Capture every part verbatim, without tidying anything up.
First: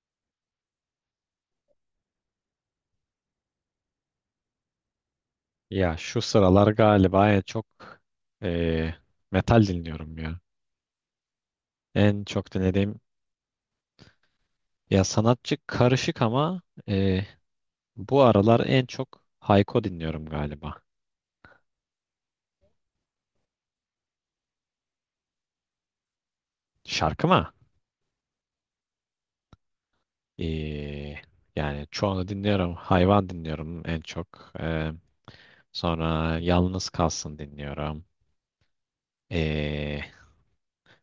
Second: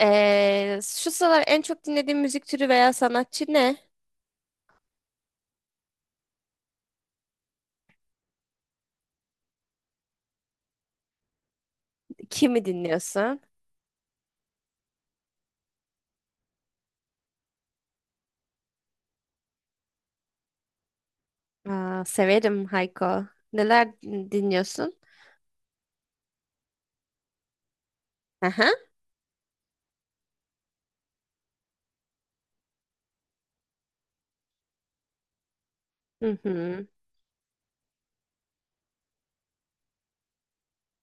Ee, şu sıralar en çok dinlediğin müzik türü veya sanatçı ne? Ya şu sıralar galiba en çok eee, metal dinliyorum ya. En çok Kimi dinlediğim dinliyorsun? ya sanatçı karışık ama eee, bu aralar en çok Hayko dinliyorum galiba. Aa, severim Hayko. Neler dinliyorsun? Şarkı mı? Aha. Eee, yani çoğunu dinliyorum. Hayvan dinliyorum en çok. Eee, Hı sonra hı. Yalnız Kalsın dinliyorum. Eee,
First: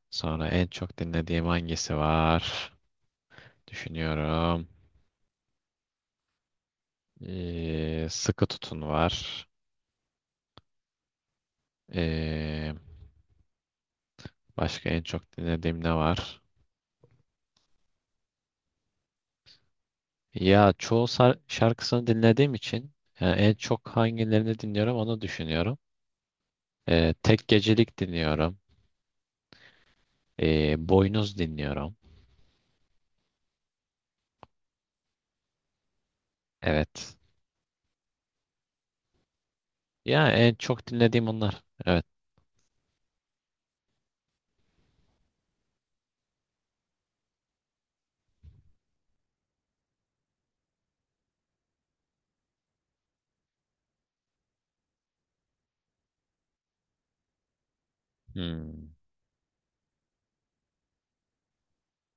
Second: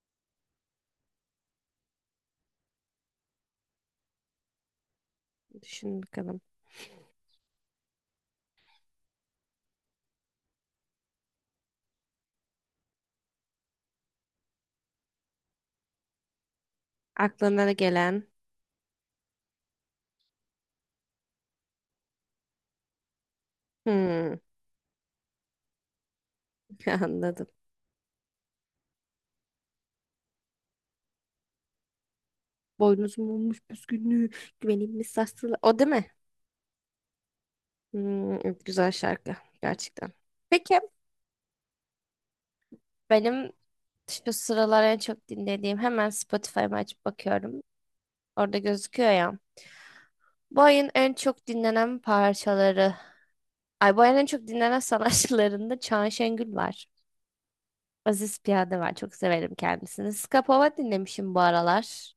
sonra en çok dinlediğim hangisi var? Düşünüyorum. Düşün bakalım. Eee, Sıkı Tutun var. Eee Başka en çok dinlediğim ne var? Aklına gelen. Ya çoğu sar- şarkısını dinlediğim için yani en çok Hı, hangilerini dinliyorum onu düşünüyorum. Ee, Tek anladım. Gecelik dinliyorum. Ee, Boynuz dinliyorum. Boynuzum olmuş püskünlüğü, güvenilmiş sarsılı. O değil mi? Evet. Hı, güzel şarkı gerçekten. Ya en Peki çok dinlediğim onlar. Evet. benim şu sıralar en çok dinlediğim hemen Spotify'ımı açıp bakıyorum. Orada gözüküyor ya. Bu ayın en çok dinlenen parçaları. Alboya'nın en çok dinlenen sanatçılarında Çağan Şengül var. Aziz Piyade Hmm. var. Çok severim kendisini. Skapova dinlemişim bu aralar.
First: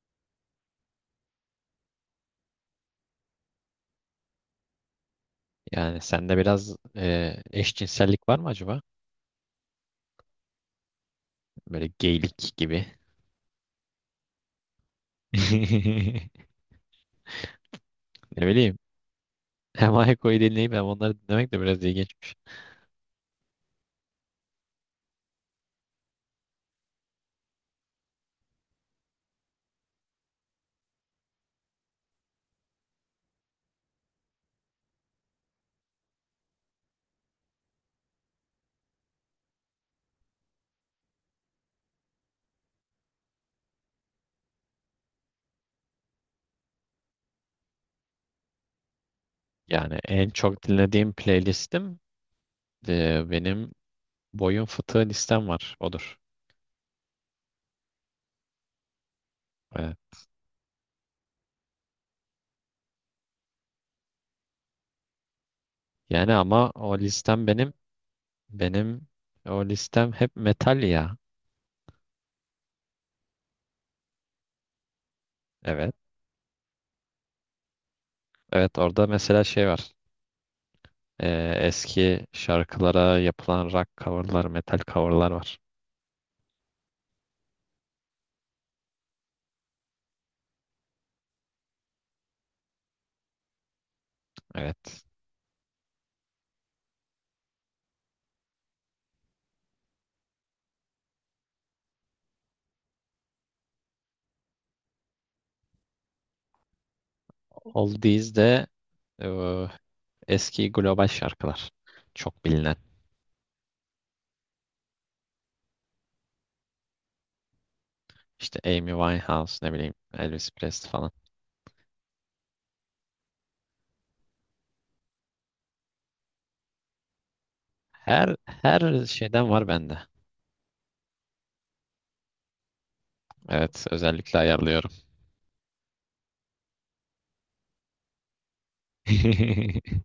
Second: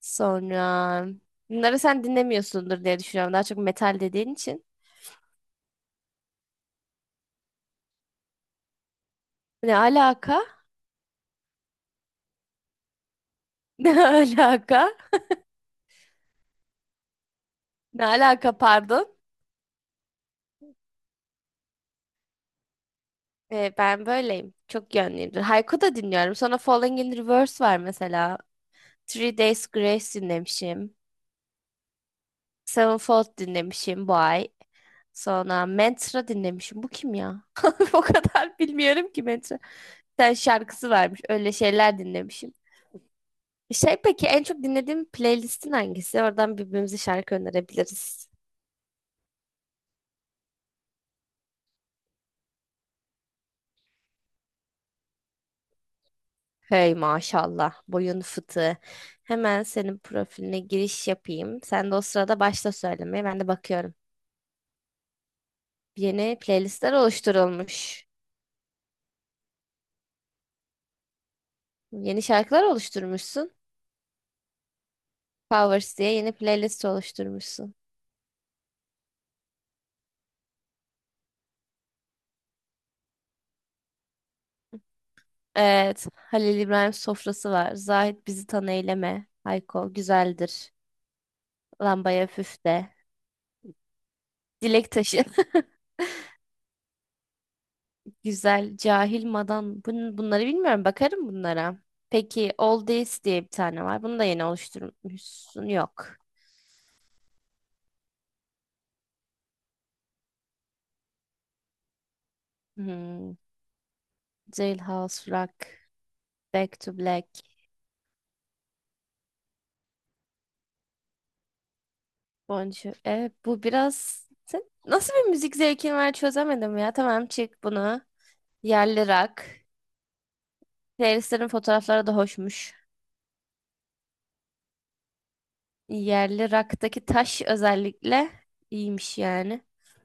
Sonra bunları sen dinlemiyorsundur diye düşünüyorum. Daha çok metal dediğin için. Yani sende biraz e, eşcinsellik var mı acaba? Ne alaka? Böyle geylik gibi. Ne alaka? Ne Ne alaka bileyim. pardon. Hem Ayko'yu dinleyip hem onları dinlemek de biraz ilginçmiş. Ee, ben böyleyim. Çok yönlüyümdür. Haiku da dinliyorum. Sonra Falling in Reverse var mesela. Three Days Grace dinlemişim. Sevenfold dinlemişim bu ay. Sonra Mantra dinlemişim. Bu kim ya? O kadar bilmiyorum ki Mantra. Sen şarkısı varmış. Öyle şeyler dinlemişim. Şey peki en çok dinlediğim playlistin hangisi? Oradan birbirimize şarkı önerebiliriz. Yani en çok dinlediğim playlistim e, benim Boyun fıtığı listem var. Odur. Hey maşallah boyun fıtığı. Hemen Ee, senin profiline giriş yapayım. Sen de o sırada başla söylemeye. Ben de bakıyorum. Yani Yeni ama playlistler o listem benim oluşturulmuş. benim o listem hep metal ya. Yeni şarkılar oluşturmuşsun. Evet. Powers diye yeni playlist oluşturmuşsun. Evet orada mesela şey var. Ee, eski şarkılara yapılan rock coverlar, metal coverlar var. Evet. Halil İbrahim sofrası var. Zahit bizi tan eyleme. Hayko güzeldir. Lambaya püf de. Dilek Evet. taşı. Güzel. Cahil madan. Bun- bunları bilmiyorum. Bakarım bunlara. Peki Oldies diye bir tane var. Bunu da yeni oluşturmuşsun. Yok. Oldies de e, eski global şarkılar. Çok bilinen. Hmm. Jailhouse Rock. Back to Black. İşte Amy Winehouse ne bileyim Elvis Presley falan. Bonjour. Evet bu biraz... Sen nasıl bir müzik zevkin var çözemedim ya. Tamam çık bunu. Her her Yerli rock. şeyden var bende. Playlistlerin fotoğrafları da hoşmuş. Evet özellikle ayarlıyorum. Yerli raktaki taş özellikle iyiymiş yani.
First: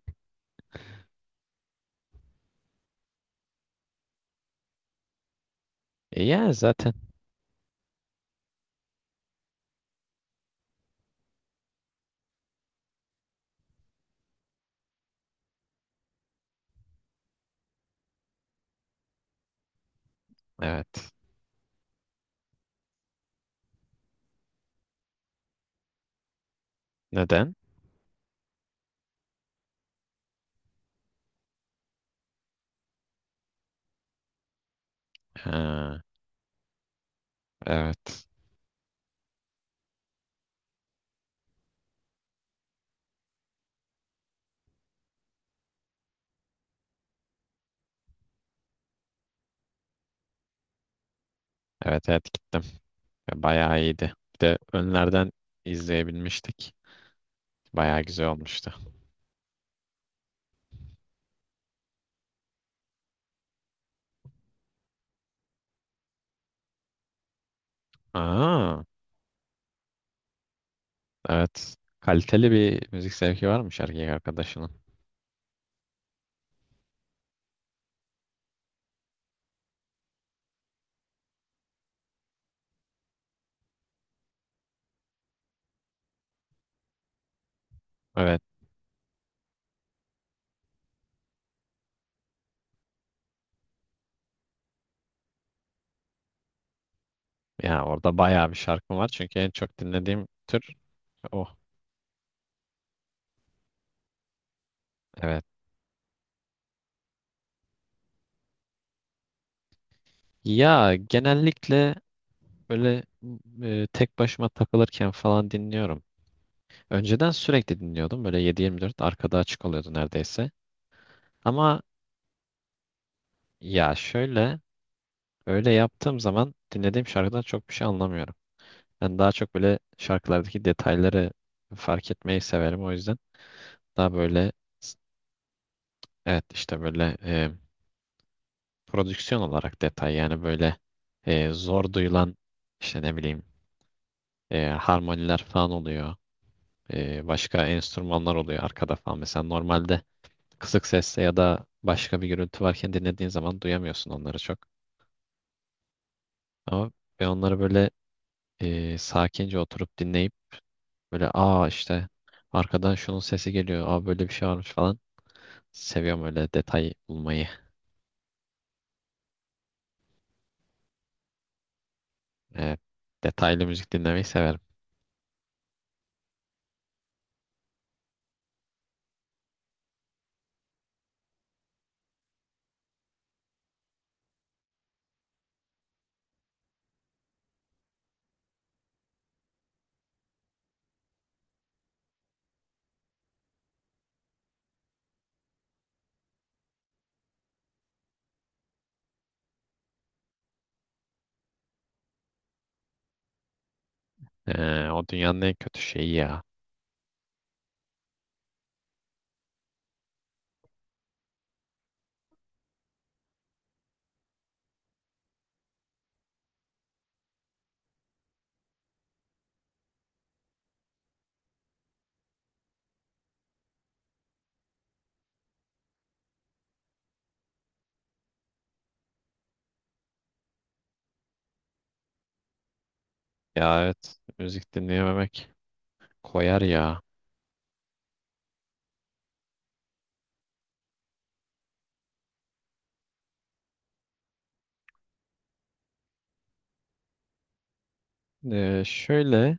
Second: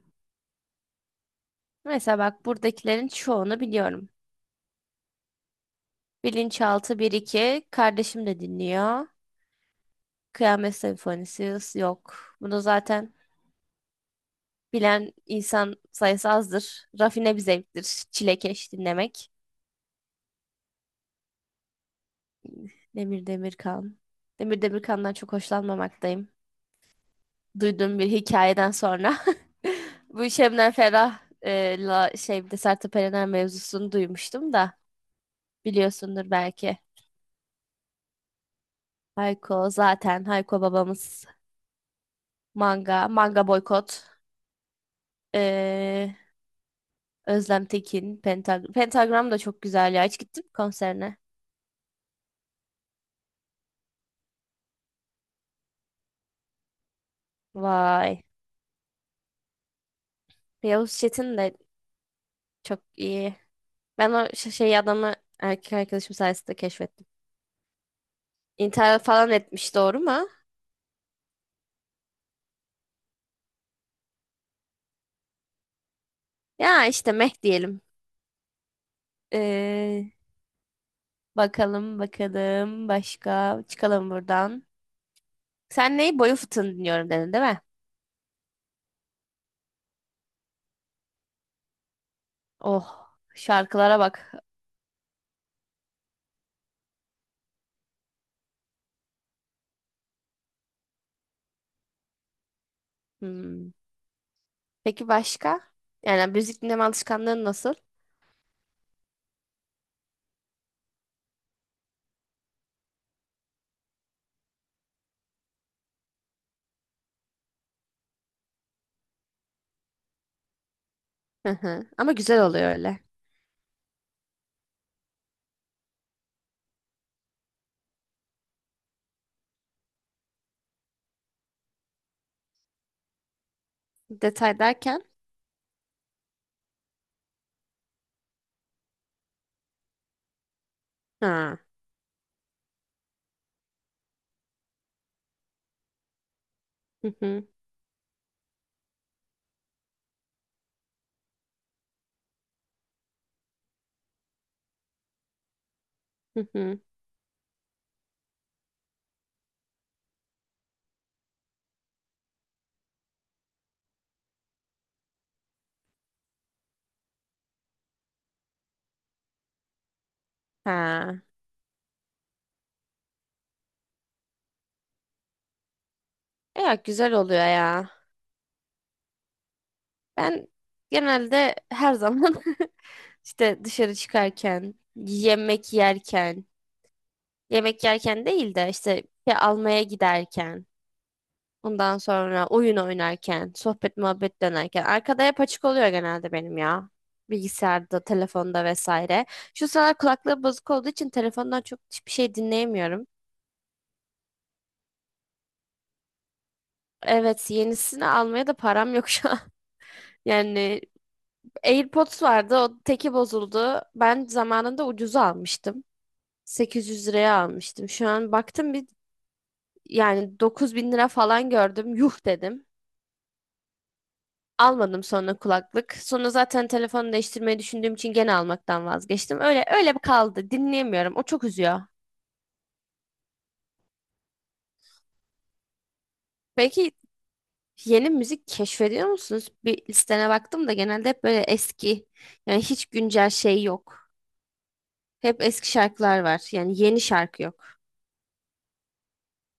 Mesela bak buradakilerin çoğunu biliyorum. E, Yani zaten Bilinçaltı bir iki kardeşim de dinliyor. Kıyamet Senfonisi yok. Bunu zaten bilen insan sayısı azdır. Rafine bir zevktir. Çilekeş dinlemek. evet. Demir Demirkan. Demir Demirkan'dan çok hoşlanmamaktayım. Neden? Duyduğum bir hikayeden sonra. Bu Şebnem Ferah e, la, şey bir de Sertab Erener mevzusunu duymuştum da. Ha, Biliyorsundur belki. evet. Hayko zaten Hayko babamız manga, manga boykot. Ee, Özlem Tekin, Pentag Pentagram da çok güzel ya. Hiç gittin mi konserine? Evet evet gittim. Ve Bayağı iyiydi. Bir de önlerden izleyebilmiştik. Bayağı Vay. güzel olmuştu. Yavuz Çetin de çok iyi. Ben o ş- şey adamı erkek arkadaşım sayesinde keşfettim. Aa, İnternet falan etmiş doğru mu? evet. Kaliteli bir müzik zevki varmış erkek arkadaşının. Ya işte meh diyelim. Ee, Bakalım bakalım başka çıkalım buradan. Sen neyi boyu fıtığını dinliyorum dedin değil mi? Evet. Oh şarkılara bak. Ya orada bayağı bir şarkı var. Çünkü en çok dinlediğim tür o. Hmm. Peki Evet. başka? Yani müzik dinleme alışkanlığın nasıl? Ya genellikle böyle e, tek başıma takılırken falan dinliyorum. Önceden sürekli dinliyordum. Böyle yedi yirmi dört arkada açık oluyordu neredeyse. Hı Ama hı. Ama güzel oluyor öyle. ya şöyle öyle yaptığım zaman dinlediğim şarkıdan çok bir şey anlamıyorum. Ben daha çok böyle şarkılardaki detayları fark etmeyi severim o yüzden. Daha böyle Detay s- derken. evet işte böyle e, prodüksiyon olarak detay, yani böyle e, Ha. zor duyulan işte ne bileyim e, harmoniler falan oluyor. Hı E, hı. başka enstrümanlar oluyor arkada falan. Mesela normalde kısık sesle ya da başka bir gürültü varken dinlediğin zaman duyamıyorsun onları çok. Hı hı. Ama ben onları böyle e, sakince oturup dinleyip böyle aa işte arkadan şunun sesi geliyor. Aa böyle bir şey varmış falan. Seviyorum öyle detay bulmayı. Ha. Ee, detaylı müzik dinlemeyi severim. E ya güzel oluyor ya. Ben genelde her zaman işte dışarı çıkarken, yemek yerken, yemek yerken değil de işte bir şey almaya giderken. Ondan sonra oyun oynarken, sohbet muhabbet dönerken arkada hep açık oluyor genelde benim ya. Bilgisayarda, telefonda vesaire. Şu sıralar kulaklığı bozuk olduğu için telefondan çok hiçbir şey dinleyemiyorum. Ee, o dünyanın en kötü şeyi ya. Evet, yenisini almaya da param yok şu an. Yani AirPods vardı, o teki bozuldu. Ben zamanında ucuza almıştım. sekiz yüz liraya almıştım. Şu an baktım bir yani dokuz bin lira falan gördüm. Yuh dedim. Almadım sonra kulaklık. Sonra zaten telefonu değiştirmeyi düşündüğüm için gene almaktan vazgeçtim. Öyle öyle bir kaldı. Dinleyemiyorum. O çok üzüyor. Ya evet, müzik dinleyememek koyar Peki ya. yeni müzik keşfediyor musunuz? Bir listene baktım da genelde hep böyle eski. Yani hiç güncel şey yok. Hep eski şarkılar var. Yani yeni şarkı yok. Ee, şöyle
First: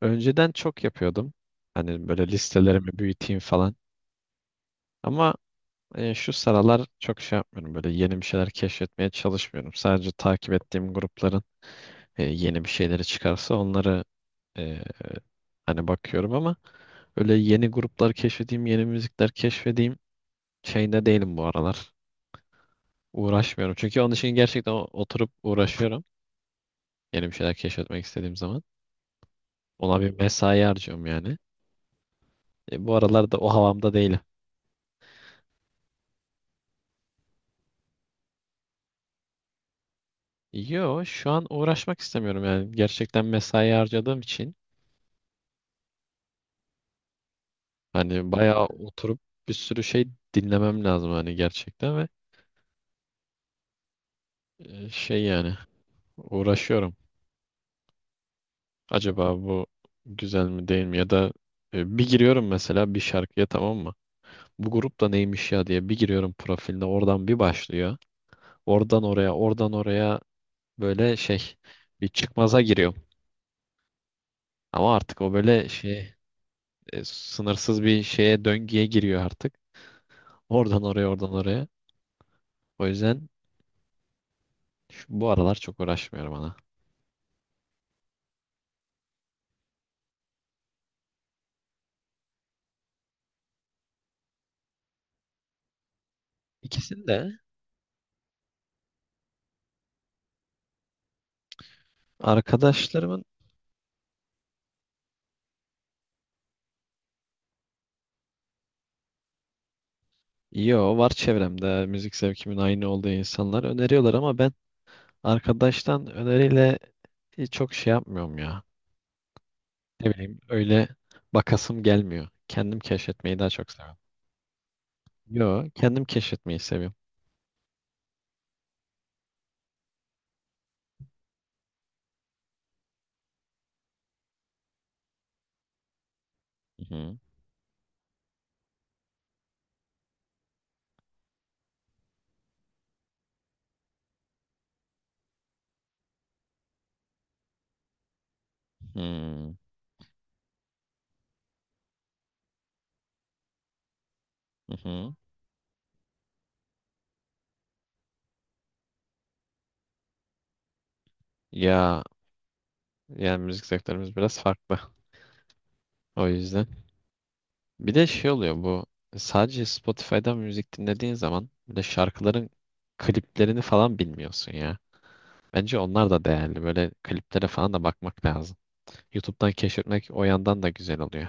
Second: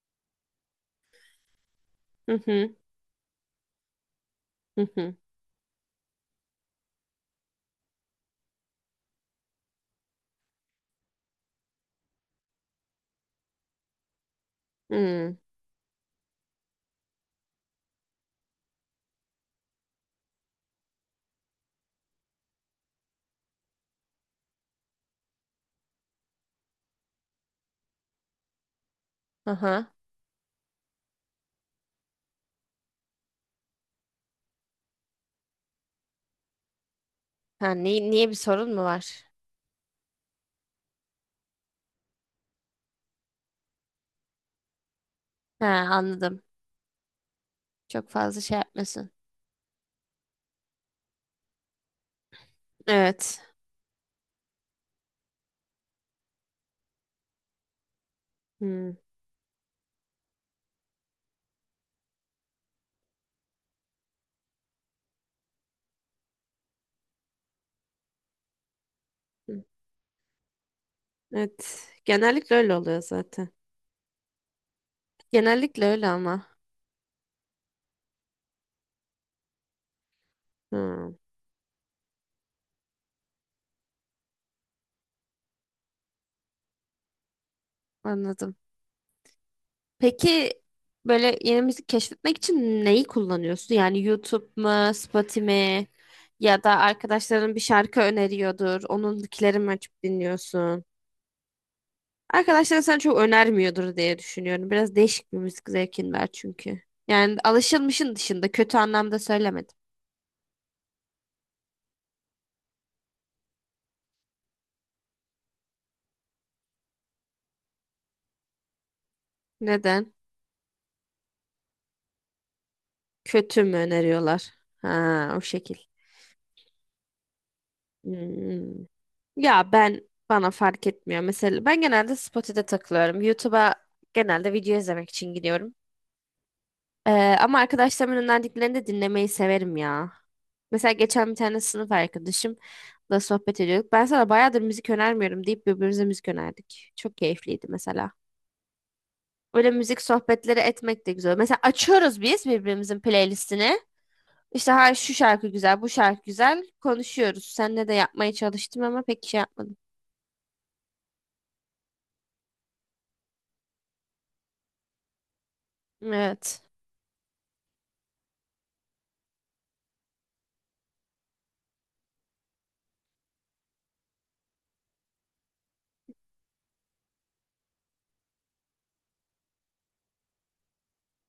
önceden çok yapıyordum. Hani böyle Hı hı listelerimi büyüteyim falan. hı hı. Ama e, şu sıralar çok şey yapmıyorum. Böyle yeni bir şeyler keşfetmeye çalışmıyorum. Sadece takip ettiğim grupların e, yeni bir şeyleri çıkarsa onları e, Hı. hani bakıyorum ama öyle yeni gruplar keşfedeyim, yeni müzikler keşfedeyim şeyinde değilim bu aralar. Uğraşmıyorum. Çünkü onun için gerçekten o- oturup uğraşıyorum. Yeni bir şeyler keşfetmek istediğim zaman. Aha. Ona bir mesai harcıyorum yani. E, bu aralar da o havamda değilim. Ha, ni- niye bir sorun mu var? Yo, şu an uğraşmak istemiyorum yani. Gerçekten mesai harcadığım için Ha, anladım. Çok hani fazla şey bayağı yapmasın. oturup bir sürü şey dinlemem lazım hani gerçekten ve Evet. e, şey yani uğraşıyorum. Hmm. Acaba bu güzel mi değil mi, ya da e, bir giriyorum mesela bir şarkıya, tamam mı? Bu grup da neymiş ya diye bir giriyorum profiline, oradan bir başlıyor. Oradan oraya oradan oraya böyle şey, Evet. bir Genellikle çıkmaza öyle oluyor giriyorum. zaten. Ama artık o böyle Genellikle öyle şey ama. e, sınırsız bir şeye, döngüye giriyor artık. Oradan oraya Hmm, oradan oraya. O yüzden şu, bu aralar çok uğraşmıyorum ana. anladım. Peki böyle yeni müzik keşfetmek için neyi kullanıyorsun? Yani YouTube mu, Spotify mi? Ya da İkisini de arkadaşların bir şarkı öneriyordur. Onunkileri mi açıp dinliyorsun? Arkadaşların sana çok arkadaşlarımın, önermiyordur diye düşünüyorum. Biraz değişik bir müzik zevkin var çünkü. Yani alışılmışın dışında kötü anlamda söylemedim. yo var çevremde müzik zevkimin aynı olduğu insanlar öneriyorlar ama ben arkadaştan öneriyle hiç çok şey yapmıyorum ya. Ne Neden? bileyim öyle bakasım gelmiyor. Kendim keşfetmeyi daha Kötü çok mü seviyorum. öneriyorlar? Ha, o Yo, şekil. kendim keşfetmeyi seviyorum. Hmm. Ya ben bana fark etmiyor. Mesela ben genelde Spotify'da takılıyorum. YouTube'a genelde video izlemek için gidiyorum. Hı Ee, hı. Ama arkadaşlarımın önerdiklerini de dinlemeyi severim ya. Mesela geçen bir tane sınıf arkadaşımla sohbet ediyorduk. Ben sana bayağıdır müzik önermiyorum deyip birbirimize müzik önerdik. Çok keyifliydi mesela. Hmm. Öyle müzik sohbetleri etmek de güzel. Mesela açıyoruz biz birbirimizin playlistini. İşte Hı ha şu hı. şarkı güzel, bu şarkı güzel konuşuyoruz. Seninle de yapmaya çalıştım ama pek şey yapmadım. Ya yani müzik zevklerimiz biraz farklı. O Evet. yüzden. Bir de şey oluyor, bu sadece Spotify'dan müzik dinlediğin zaman bir de şarkıların kliplerini falan bilmiyorsun ya. Bence onlar da değerli. Böyle kliplere falan da bakmak lazım. YouTube'dan keşfetmek o yandan da güzel oluyor.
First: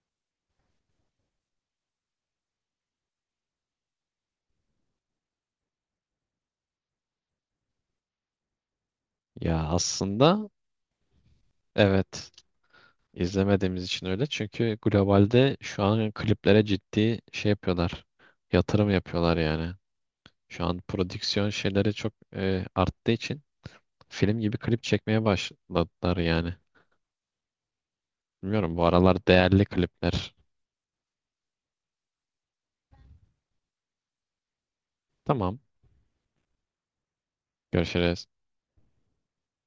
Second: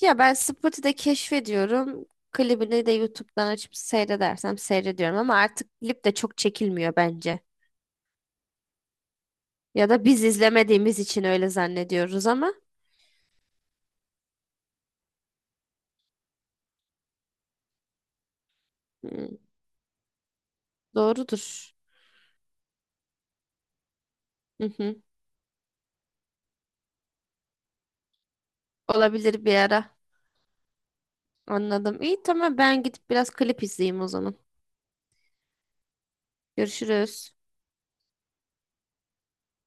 Ya ben Spotify'da keşfediyorum. Klibini de YouTube'dan açıp seyredersem seyrediyorum ama artık klip de çok çekilmiyor bence. Ya Ya da biz aslında izlemediğimiz için öyle zannediyoruz evet. ama İzlemediğimiz için öyle. Çünkü globalde şu an kliplere ciddi şey yapıyorlar. Yatırım yapıyorlar hmm, yani. Şu an prodüksiyon doğrudur. şeyleri çok e, arttığı için film gibi Hı klip hı. çekmeye başladılar yani. Bilmiyorum, bu aralar Olabilir bir değerli ara. klipler. Anladım. İyi tamam ben gidip biraz klip izleyeyim o zaman. Tamam. Görüşürüz. Görüşürüz.